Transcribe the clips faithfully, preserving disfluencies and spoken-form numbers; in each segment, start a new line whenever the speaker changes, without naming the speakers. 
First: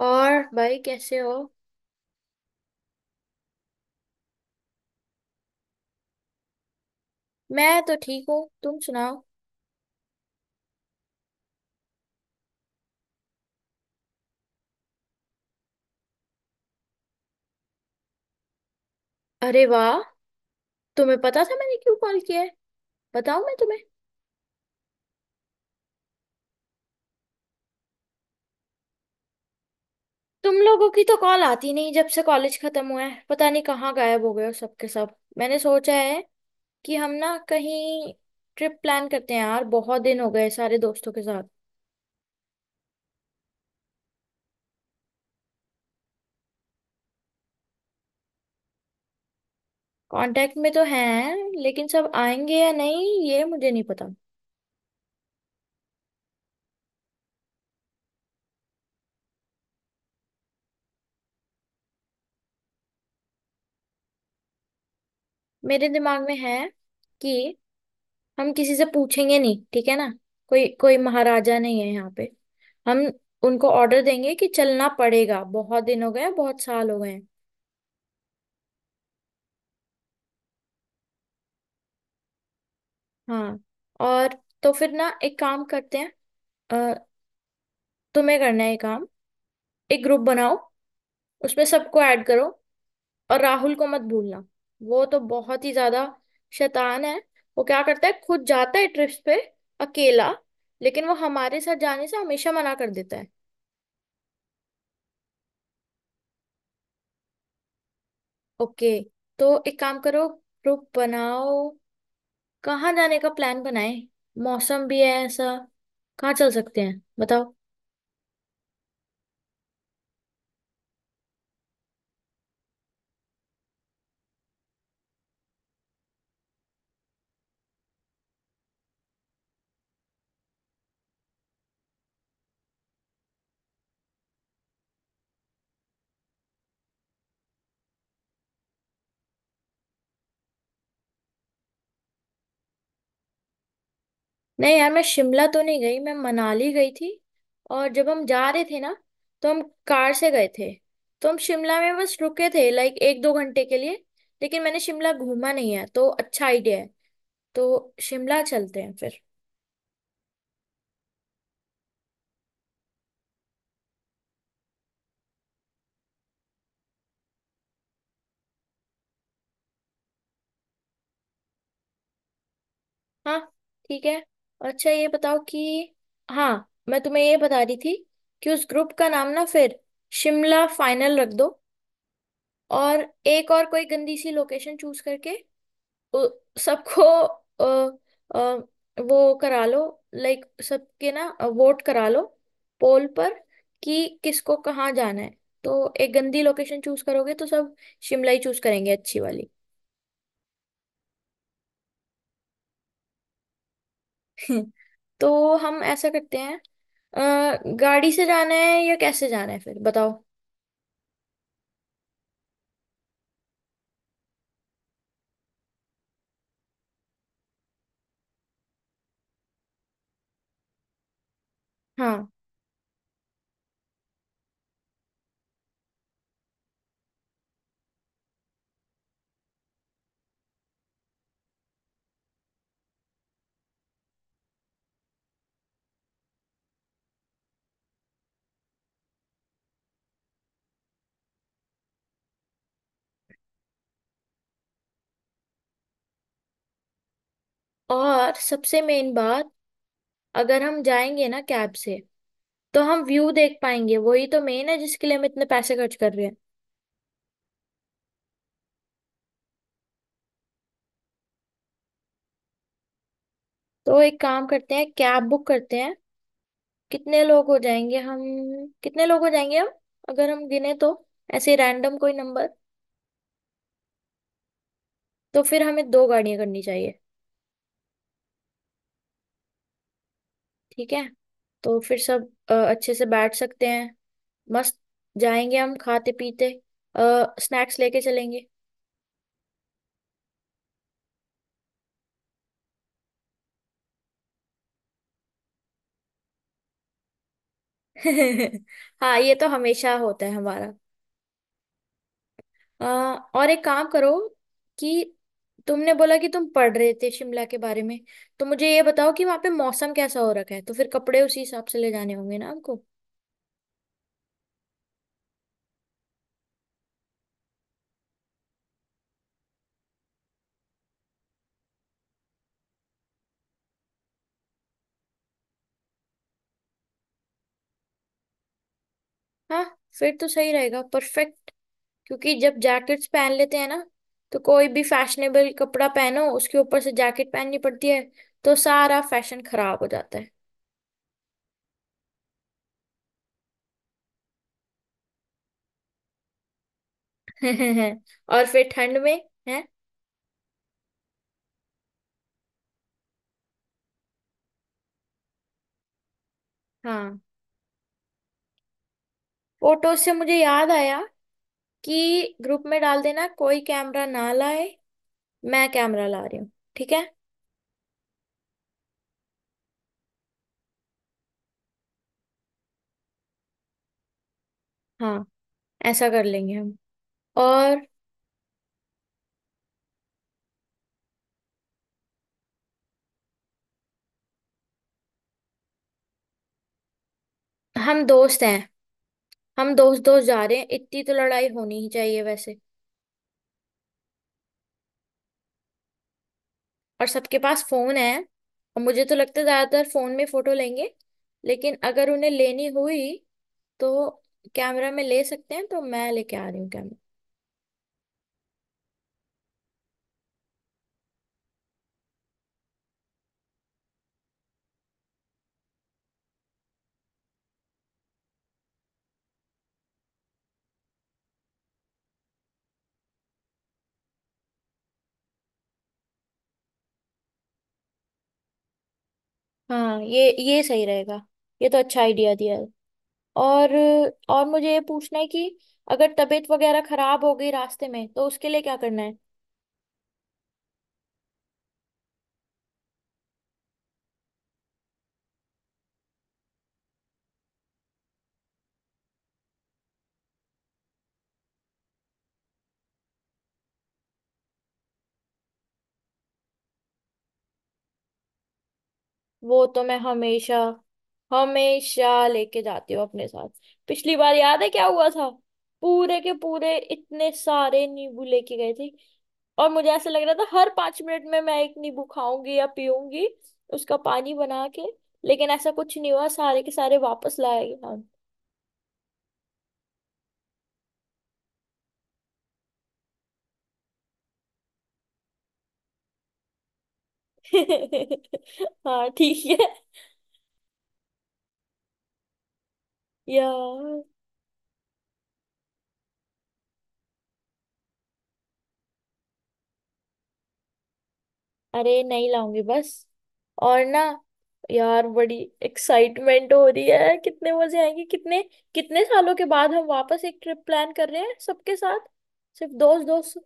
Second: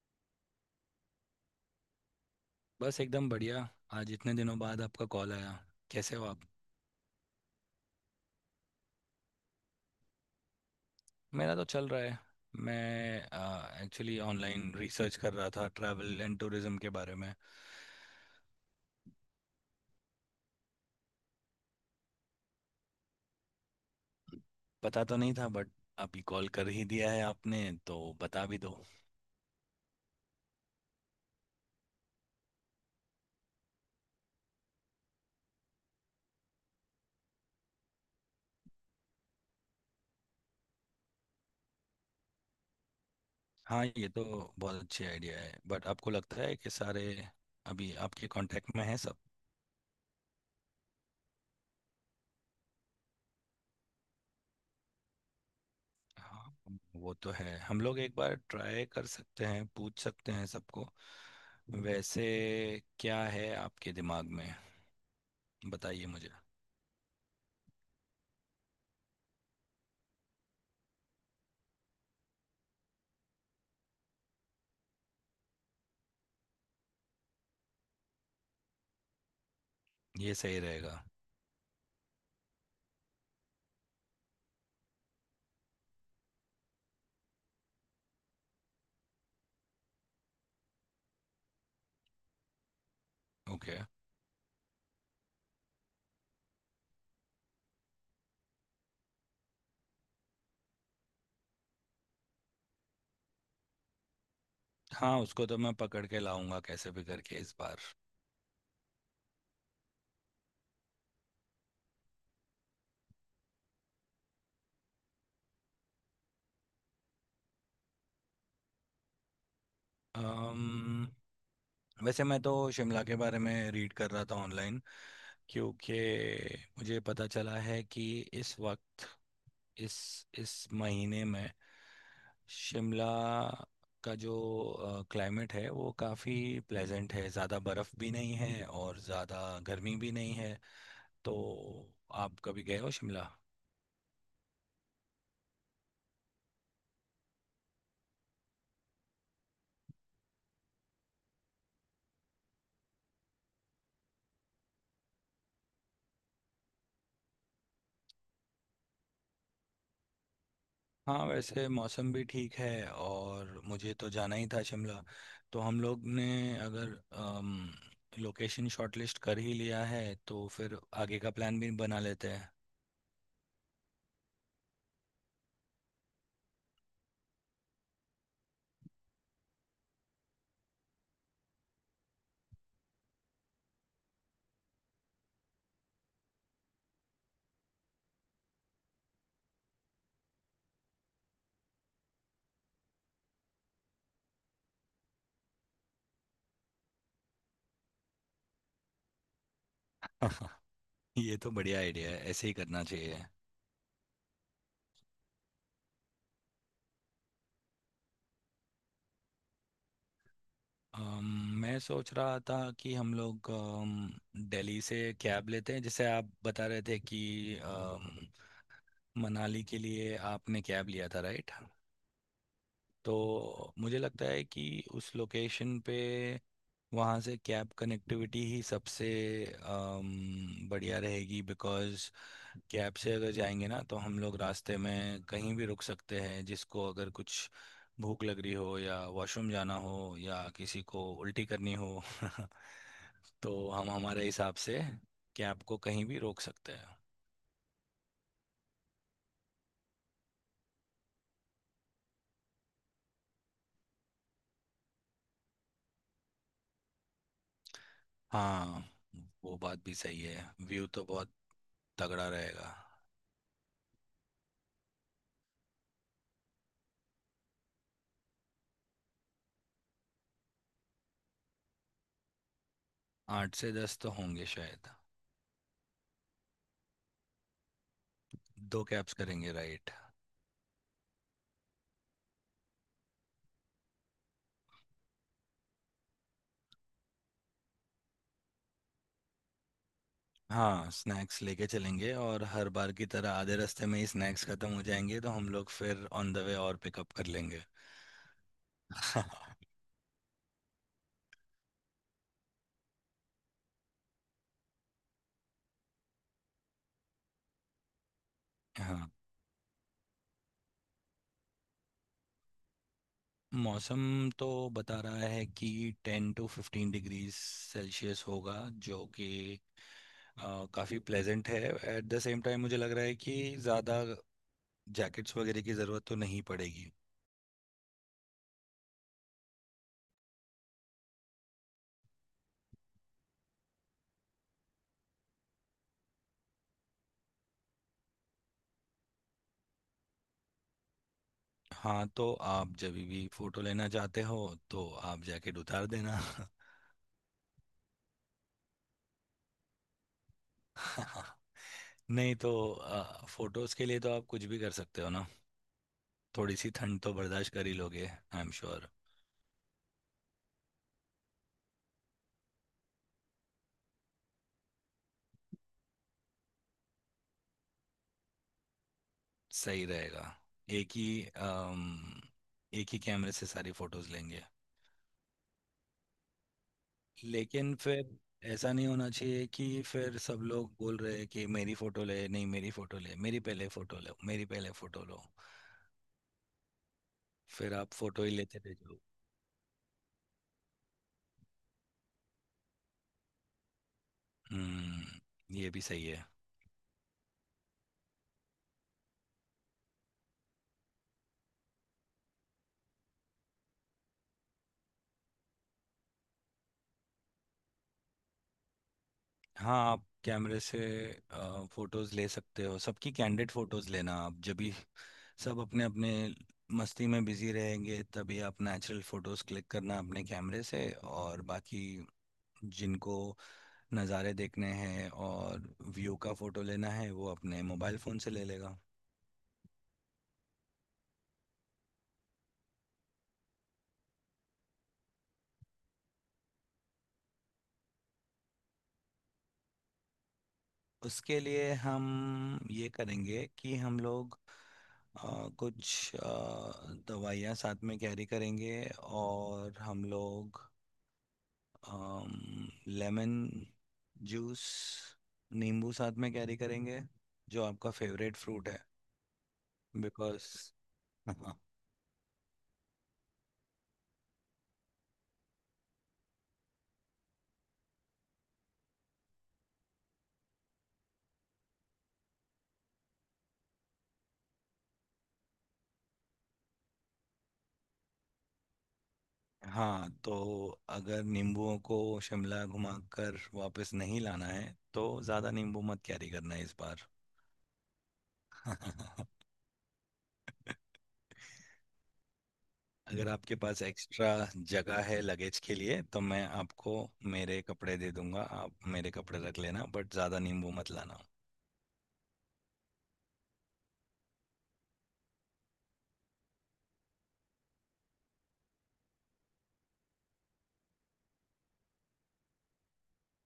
और भाई कैसे हो।
बस एकदम बढ़िया। आज इतने दिनों बाद आपका कॉल आया। कैसे हो आप?
मैं तो ठीक हूँ, तुम सुनाओ।
मेरा तो चल रहा है। मैं एक्चुअली ऑनलाइन रिसर्च कर रहा था ट्रैवल एंड टूरिज्म के बारे में।
अरे वाह, तुम्हें पता था मैंने क्यों कॉल किया है? बताऊँ मैं तुम्हें?
पता तो नहीं था बट अभी कॉल कर ही दिया है आपने तो बता भी दो।
तुम लोगों की तो कॉल आती नहीं, जब से कॉलेज खत्म हुआ है पता नहीं कहाँ गायब हो गए हो सबके सब। मैंने सोचा है कि हम ना कहीं ट्रिप प्लान करते हैं यार, बहुत दिन हो गए सारे दोस्तों के साथ।
हाँ, ये तो बहुत अच्छी आइडिया है, बट आपको लगता है कि सारे अभी आपके कांटेक्ट में हैं सब?
कांटेक्ट में तो हैं लेकिन सब आएंगे या नहीं ये मुझे नहीं पता।
हाँ, वो तो है। हम लोग एक बार ट्राई कर सकते हैं, पूछ सकते हैं सबको। वैसे क्या है आपके दिमाग में?
मेरे
बताइए
दिमाग
मुझे।
में है कि हम किसी से पूछेंगे नहीं, ठीक है ना। कोई कोई महाराजा नहीं है यहाँ पे। हम उनको ऑर्डर देंगे कि चलना पड़ेगा, बहुत दिन हो गए हैं, बहुत साल हो गए हैं।
ये सही रहेगा।
हाँ। और तो फिर ना एक काम करते हैं। अ, तुम्हें करना है ये काम। एक ग्रुप बनाओ, उसमें सबको ऐड करो, और राहुल
ओके।
को मत भूलना। वो तो बहुत ही ज्यादा शैतान है। वो क्या करता है, खुद जाता है ट्रिप्स पे, अकेला। लेकिन वो हमारे साथ जाने से हमेशा मना कर देता है।
हाँ, उसको तो मैं पकड़ के लाऊंगा कैसे भी करके इस बार।
ओके, तो एक काम करो, ग्रुप बनाओ, कहाँ जाने का प्लान बनाए, मौसम भी है ऐसा, कहाँ चल सकते हैं बताओ।
अम्म वैसे मैं तो शिमला के बारे में रीड कर रहा था ऑनलाइन। क्योंकि मुझे पता चला है कि इस वक्त इस इस महीने में शिमला का जो क्लाइमेट है वो काफ़ी प्लेजेंट है। ज़्यादा बर्फ़ भी नहीं है और ज़्यादा गर्मी भी नहीं है। तो आप कभी गए हो शिमला?
नहीं यार, मैं शिमला तो नहीं गई, मैं मनाली गई थी। और जब हम जा रहे थे ना तो हम कार से गए थे, तो हम शिमला में बस रुके थे लाइक एक दो घंटे के लिए। लेकिन मैंने शिमला घूमा नहीं है तो अच्छा आइडिया है, तो शिमला चलते हैं फिर।
हाँ, वैसे मौसम भी ठीक है और मुझे तो जाना ही था शिमला। तो हम लोग ने अगर अम, लोकेशन शॉर्टलिस्ट कर ही लिया है तो फिर आगे का प्लान भी बना लेते हैं।
हाँ, ठीक है। और अच्छा ये बताओ कि, हाँ मैं तुम्हें ये बता रही थी कि उस ग्रुप का नाम ना फिर शिमला फाइनल रख दो। और एक और कोई गंदी सी लोकेशन चूज करके उ- सबको अ, अ, वो करा लो, लाइक सबके ना वोट करा लो पोल पर कि किसको कहाँ जाना है। तो एक गंदी लोकेशन चूज करोगे तो सब शिमला ही चूज करेंगे अच्छी वाली।
ये तो बढ़िया आइडिया है, ऐसे ही करना चाहिए।
तो हम ऐसा करते हैं, अ, गाड़ी से जाना है या कैसे जाना है फिर बताओ।
अम, मैं सोच रहा था कि हम लोग अम, दिल्ली से कैब लेते हैं, जैसे आप बता रहे थे कि अम, मनाली के लिए आपने कैब लिया था, राइट?
हाँ।
तो मुझे लगता है कि उस लोकेशन पे वहाँ से कैब कनेक्टिविटी ही सबसे अम, बढ़िया रहेगी, बिकॉज़ कैब से अगर जाएंगे ना तो हम लोग रास्ते में कहीं भी रुक सकते हैं, जिसको अगर कुछ भूख लग रही हो या वॉशरूम जाना हो या किसी को उल्टी करनी हो। तो हम हमारे हिसाब से कैब को कहीं भी रोक सकते हैं।
और सबसे मेन बात, अगर हम जाएंगे ना कैब से तो हम व्यू देख पाएंगे, वही तो मेन है जिसके लिए हम इतने पैसे खर्च कर रहे हैं।
हाँ, वो बात भी सही है। व्यू तो बहुत तगड़ा रहेगा।
तो एक काम करते हैं, कैब बुक करते हैं। कितने लोग हो जाएंगे हम, कितने लोग हो जाएंगे हम, अगर हम गिने तो, ऐसे रैंडम कोई नंबर।
आठ से दस तो होंगे शायद।
तो फिर हमें दो गाड़ियां करनी चाहिए।
दो कैब्स करेंगे, राइट?
ठीक है, तो फिर सब अ, अच्छे से बैठ सकते हैं मस्त, जाएंगे हम खाते पीते, स्नैक्स लेके चलेंगे।
हाँ, स्नैक्स लेके चलेंगे और हर बार की तरह आधे रास्ते में ही स्नैक्स खत्म हो जाएंगे तो हम लोग फिर ऑन द वे और पिकअप कर लेंगे।
हाँ ये तो हमेशा होता है हमारा। अ, और एक काम करो कि तुमने बोला कि तुम पढ़ रहे थे शिमला के बारे में, तो मुझे ये
हाँ,
बताओ कि वहां पे मौसम कैसा हो रखा है, तो फिर कपड़े उसी हिसाब से ले जाने होंगे ना हमको।
मौसम तो बता रहा है कि ten to fifteen degree Celsius होगा, जो कि अ, काफ़ी प्लेजेंट है। एट द सेम टाइम मुझे लग रहा है कि ज़्यादा जैकेट्स वगैरह की ज़रूरत तो नहीं पड़ेगी।
हाँ, फिर तो सही रहेगा परफेक्ट। क्योंकि जब जैकेट्स पहन लेते हैं ना तो कोई भी फैशनेबल कपड़ा पहनो उसके ऊपर से जैकेट पहननी पड़ती है, तो सारा फैशन खराब हो जाता
हाँ तो आप जब भी फ़ोटो लेना चाहते हो तो आप जैकेट उतार देना।
है। और फिर ठंड में है।
नहीं तो आ, फोटोज के लिए तो आप कुछ भी कर सकते हो ना। थोड़ी सी ठंड तो
हाँ।
बर्दाश्त कर ही लोगे, आई एम श्योर।
फोटो से मुझे याद आया कि ग्रुप में डाल देना कोई कैमरा ना लाए, मैं कैमरा ला रही हूँ, ठीक है।
सही रहेगा। एक ही अम, एक ही कैमरे से सारी फोटोज लेंगे।
हाँ, ऐसा कर लेंगे हम।
लेकिन
और
फिर ऐसा नहीं होना चाहिए कि फिर सब लोग बोल रहे हैं कि मेरी फोटो ले, नहीं मेरी फोटो ले, मेरी पहले फोटो लो, मेरी पहले फोटो लो। फिर आप
हम
फोटो ही
दोस्त हैं,
लेते रह जाओ।
हम दोस्त दोस्त जा रहे हैं, इतनी तो लड़ाई होनी ही चाहिए वैसे।
हम्म, ये भी सही है।
और सबके पास फोन है, और मुझे तो लगता है ज्यादातर फोन में फोटो लेंगे। लेकिन अगर उन्हें लेनी हुई तो कैमरा में ले सकते हैं, तो मैं लेके आ रही हूँ कैमरा।
हाँ, आप कैमरे से फोटोज ले सकते हो सबकी। कैंडिड फोटोज लेना आप जब भी सब अपने अपने मस्ती में बिजी रहेंगे, तभी आप नेचुरल फोटोज क्लिक करना अपने कैमरे से। और बाकी जिनको नज़ारे देखने हैं और व्यू का फोटो लेना है वो अपने मोबाइल फ़ोन से ले लेगा।
हाँ ये ये सही रहेगा, ये तो अच्छा आइडिया दिया है। और और मुझे ये पूछना है कि अगर तबीयत वगैरह खराब हो गई रास्ते में तो उसके लिए क्या करना है?
उसके लिए हम ये करेंगे कि हम लोग अ, कुछ अ, दवाइयाँ साथ में कैरी करेंगे। और हम लोग um, लेमन जूस, नींबू साथ में कैरी करेंगे, जो आपका फेवरेट फ्रूट है।
वो तो मैं
बिकॉज
हमेशा,
हाँ।
हमेशा लेके जाती हूँ अपने साथ। पिछली बार याद है क्या हुआ था, पूरे के पूरे इतने सारे नींबू लेके गए थे और मुझे ऐसा लग रहा था हर पांच मिनट में मैं एक नींबू खाऊंगी या पीऊंगी, उसका पानी बना के। लेकिन ऐसा कुछ नहीं हुआ, सारे के सारे वापस लाए गए हम।
हाँ तो अगर नींबुओं को शिमला घुमाकर वापस नहीं लाना है तो ज़्यादा नींबू मत कैरी करना इस बार।
हाँ ठीक है।
अगर आपके पास
यार
एक्स्ट्रा जगह है लगेज के लिए तो मैं आपको मेरे कपड़े दे दूंगा, आप मेरे कपड़े रख लेना, बट ज़्यादा नींबू मत लाना।
अरे नहीं लाऊंगी बस। और ना यार बड़ी एक्साइटमेंट हो रही है, कितने मजे आएंगे, कितने, कितने सालों के बाद हम वापस एक ट्रिप प्लान कर रहे हैं सबके साथ, सिर्फ दोस्त दोस्त।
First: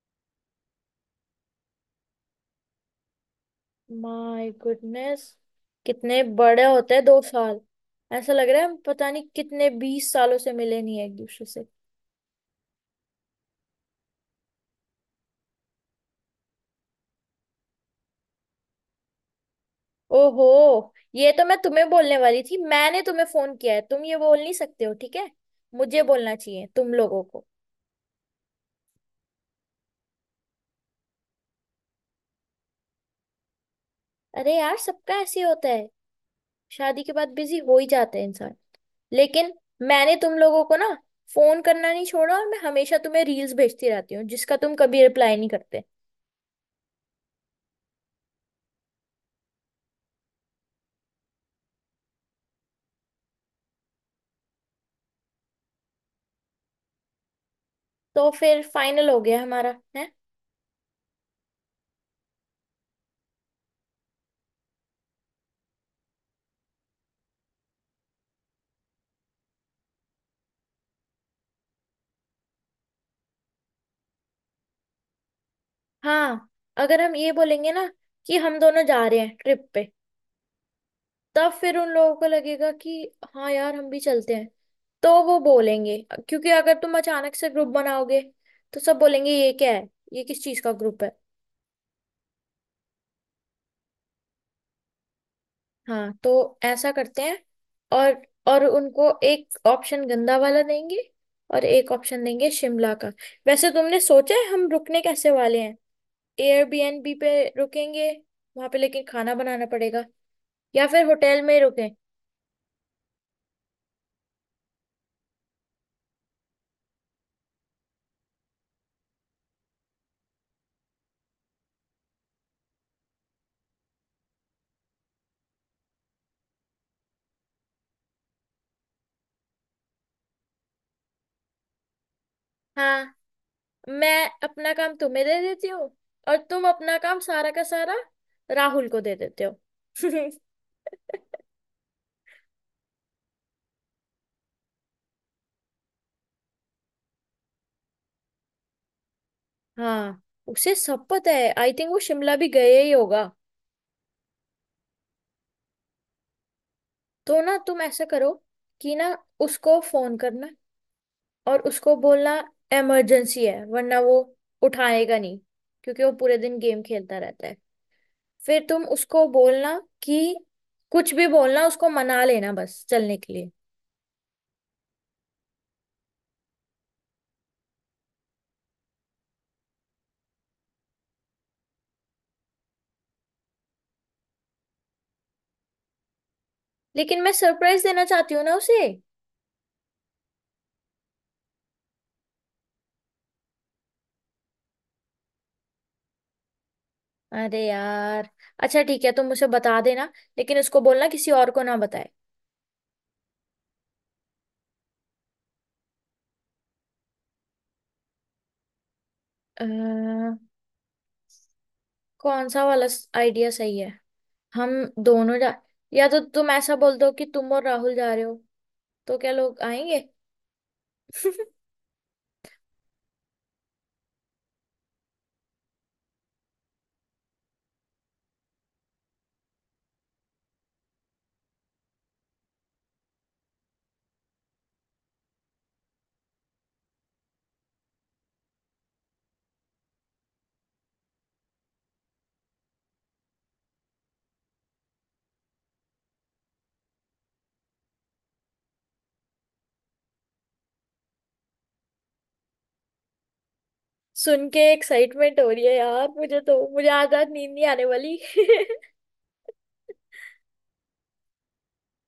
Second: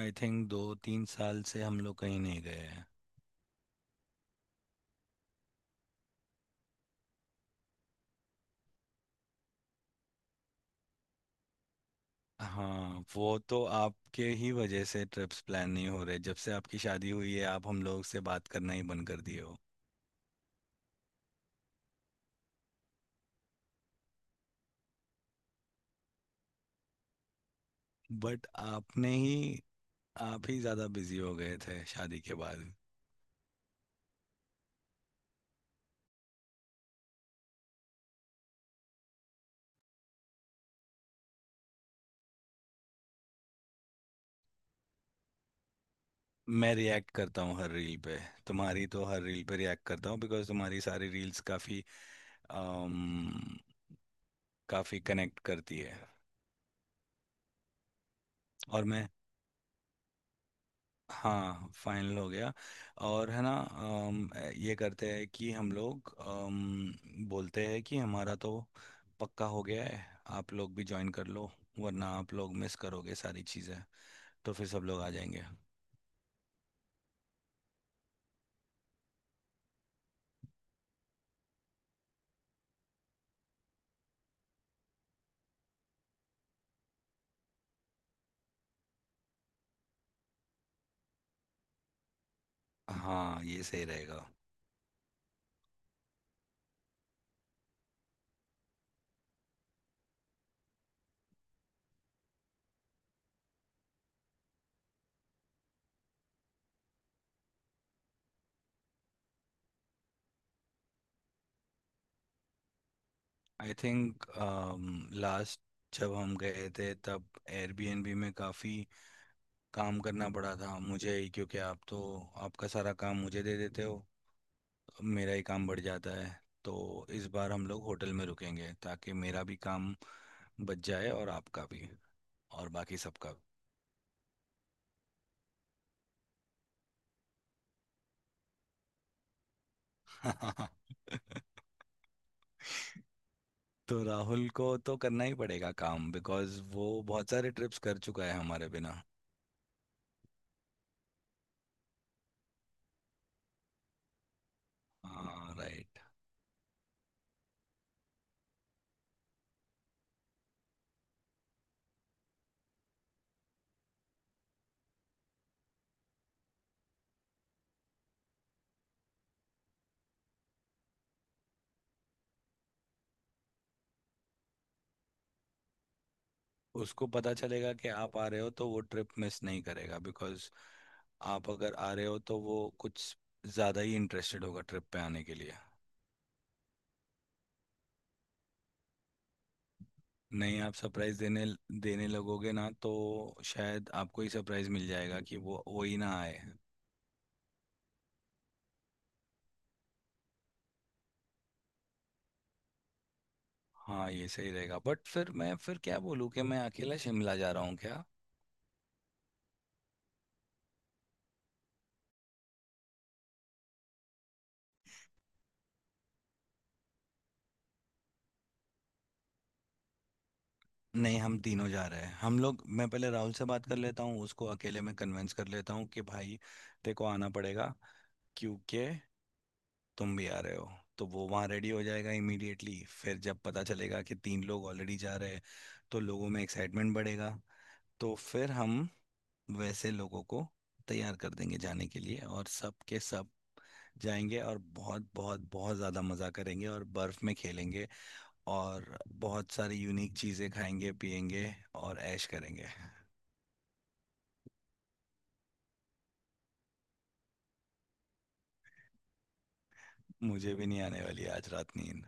आई थिंक दो तीन साल से हम लोग कहीं नहीं गए।
माय गुडनेस, कितने बड़े होते हैं दो साल, ऐसा लग रहा है हम पता नहीं कितने बीस सालों से मिले नहीं है एक दूसरे से।
हाँ, वो तो आपके ही वजह से ट्रिप्स प्लान नहीं हो रहे। जब से आपकी शादी हुई है आप हम लोग से बात करना ही बंद कर दिए हो।
ओहो, ये तो मैं तुम्हें बोलने वाली थी, मैंने तुम्हें फोन किया है तुम ये बोल नहीं सकते हो, ठीक है? मुझे बोलना चाहिए तुम लोगों को।
बट आपने ही आप ही ज़्यादा बिजी हो गए थे शादी के बाद।
अरे यार सबका ऐसे ही होता है, शादी के बाद बिजी हो ही जाते हैं इंसान। लेकिन मैंने तुम लोगों को ना फोन करना नहीं छोड़ा, और मैं हमेशा तुम्हें रील्स भेजती रहती हूँ जिसका तुम कभी रिप्लाई नहीं करते।
मैं रिएक्ट करता हूँ हर रील पे। तुम्हारी तो हर रील पे रिएक्ट करता हूँ, बिकॉज़ तुम्हारी सारी रील्स काफ़ी अम, काफ़ी कनेक्ट करती है।
तो फिर
और मैं
फाइनल हो गया हमारा है।
हाँ, फाइनल हो गया। और है ना अम, ये करते हैं कि हम लोग अम, बोलते हैं कि हमारा तो पक्का हो गया है, आप लोग भी ज्वाइन कर लो वरना आप लोग मिस करोगे सारी चीज़ें। तो फिर सब लोग आ जाएंगे।
हाँ, अगर हम ये बोलेंगे ना कि हम दोनों जा रहे हैं ट्रिप पे, तब फिर उन लोगों को लगेगा कि हाँ यार हम भी चलते हैं, तो वो बोलेंगे। क्योंकि अगर तुम अचानक से ग्रुप बनाओगे तो सब बोलेंगे ये क्या है, ये किस चीज का ग्रुप है?
हाँ, ये सही रहेगा।
हाँ तो ऐसा करते हैं। और और उनको एक ऑप्शन गंदा वाला देंगे, और एक ऑप्शन देंगे शिमला का। वैसे तुमने सोचा है हम रुकने कैसे वाले हैं? एयरबीएनबी पे रुकेंगे वहां पे लेकिन खाना बनाना पड़ेगा, या फिर होटल में ही रुकें?
आई थिंक लास्ट जब हम गए थे तब एयरबीएनबी में काफ़ी काम करना पड़ा था मुझे ही, क्योंकि आप तो आपका सारा काम मुझे दे देते हो, मेरा ही काम बढ़ जाता है। तो इस बार हम लोग होटल में रुकेंगे ताकि मेरा भी काम बच जाए और आपका भी और बाकी
हाँ,
सबका
मैं अपना काम तुम्हें दे देती हूँ, और तुम अपना काम सारा का सारा राहुल को दे देते हो।
भी। तो राहुल को तो करना ही पड़ेगा काम, बिकॉज वो बहुत सारे ट्रिप्स कर चुका है हमारे बिना।
हाँ उसे सब पता है, आई थिंक वो शिमला भी गए ही होगा।
हाँ, राइट।
तो ना तुम ऐसा करो कि ना उसको फोन करना, और उसको बोलना इमरजेंसी है, वरना वो उठाएगा नहीं क्योंकि वो पूरे दिन गेम खेलता रहता है। फिर तुम उसको बोलना कि कुछ भी बोलना, उसको मना लेना बस चलने के लिए।
उसको पता चलेगा कि आप आ रहे हो तो वो ट्रिप मिस नहीं करेगा, बिकॉज आप अगर आ रहे हो तो वो कुछ ज़्यादा ही इंटरेस्टेड होगा ट्रिप पे आने के लिए।
लेकिन मैं सरप्राइज देना चाहती हूँ ना उसे।
नहीं, आप सरप्राइज देने देने लगोगे ना तो शायद आपको ही सरप्राइज मिल जाएगा कि वो वो ही ना आए।
अरे यार अच्छा ठीक है, तुम मुझे बता देना, लेकिन उसको बोलना किसी और को ना बताए।
हाँ, ये सही रहेगा। बट फिर मैं फिर क्या बोलूँ कि मैं अकेला शिमला जा रहा हूँ क्या?
अ, कौन सा वाला आइडिया सही है, हम दोनों जा, या तो तुम ऐसा बोल दो कि तुम और राहुल जा रहे हो तो क्या लोग आएंगे?
नहीं, हम तीनों जा रहे हैं। हम लोग मैं पहले राहुल से बात कर लेता हूँ, उसको अकेले में कन्विंस कर लेता हूँ कि भाई तेरे को आना पड़ेगा, क्योंकि तुम भी आ रहे हो। तो वो वहाँ रेडी हो जाएगा इमीडिएटली। फिर जब पता चलेगा कि तीन लोग ऑलरेडी जा रहे हैं तो लोगों में एक्साइटमेंट बढ़ेगा। तो फिर हम वैसे लोगों को तैयार कर देंगे जाने के लिए और सब के सब जाएंगे और बहुत बहुत बहुत ज़्यादा मज़ा करेंगे और बर्फ़ में खेलेंगे। और बहुत सारी यूनिक चीज़ें खाएंगे पिएंगे और ऐश करेंगे।
सुन के एक्साइटमेंट हो रही है यार, मुझे तो मुझे आज रात नींद नहीं आने वाली।
मुझे भी नहीं आने वाली आज रात नींद।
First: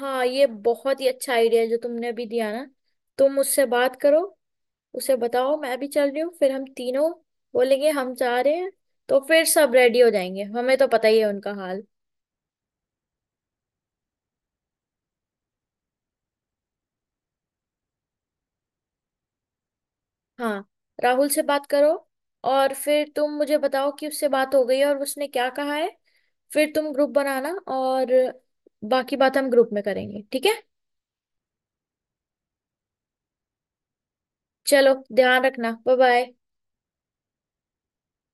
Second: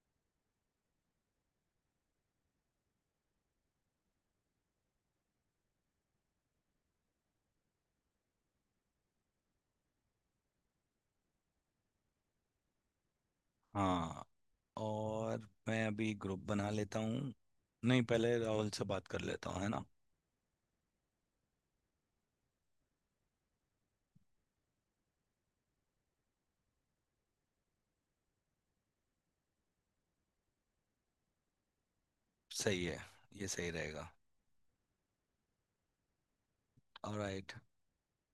हाँ ये बहुत ही अच्छा आइडिया है जो तुमने अभी दिया ना। तुम उससे बात करो, उसे बताओ मैं भी चल रही हूँ, फिर हम तीनों बोलेंगे हम जा रहे हैं, तो फिर सब रेडी हो जाएंगे, हमें तो पता ही है उनका हाल।
हाँ, और मैं अभी ग्रुप बना लेता हूँ। नहीं, पहले राहुल से बात कर लेता हूँ, है ना?
हाँ राहुल से बात करो, और फिर तुम मुझे बताओ कि उससे बात हो गई है और उसने क्या कहा है, फिर तुम ग्रुप बनाना और बाकी बात हम ग्रुप में करेंगे, ठीक है।
सही है। ये सही रहेगा।
चलो, ध्यान रखना, बाय बाय।
ऑलराइट।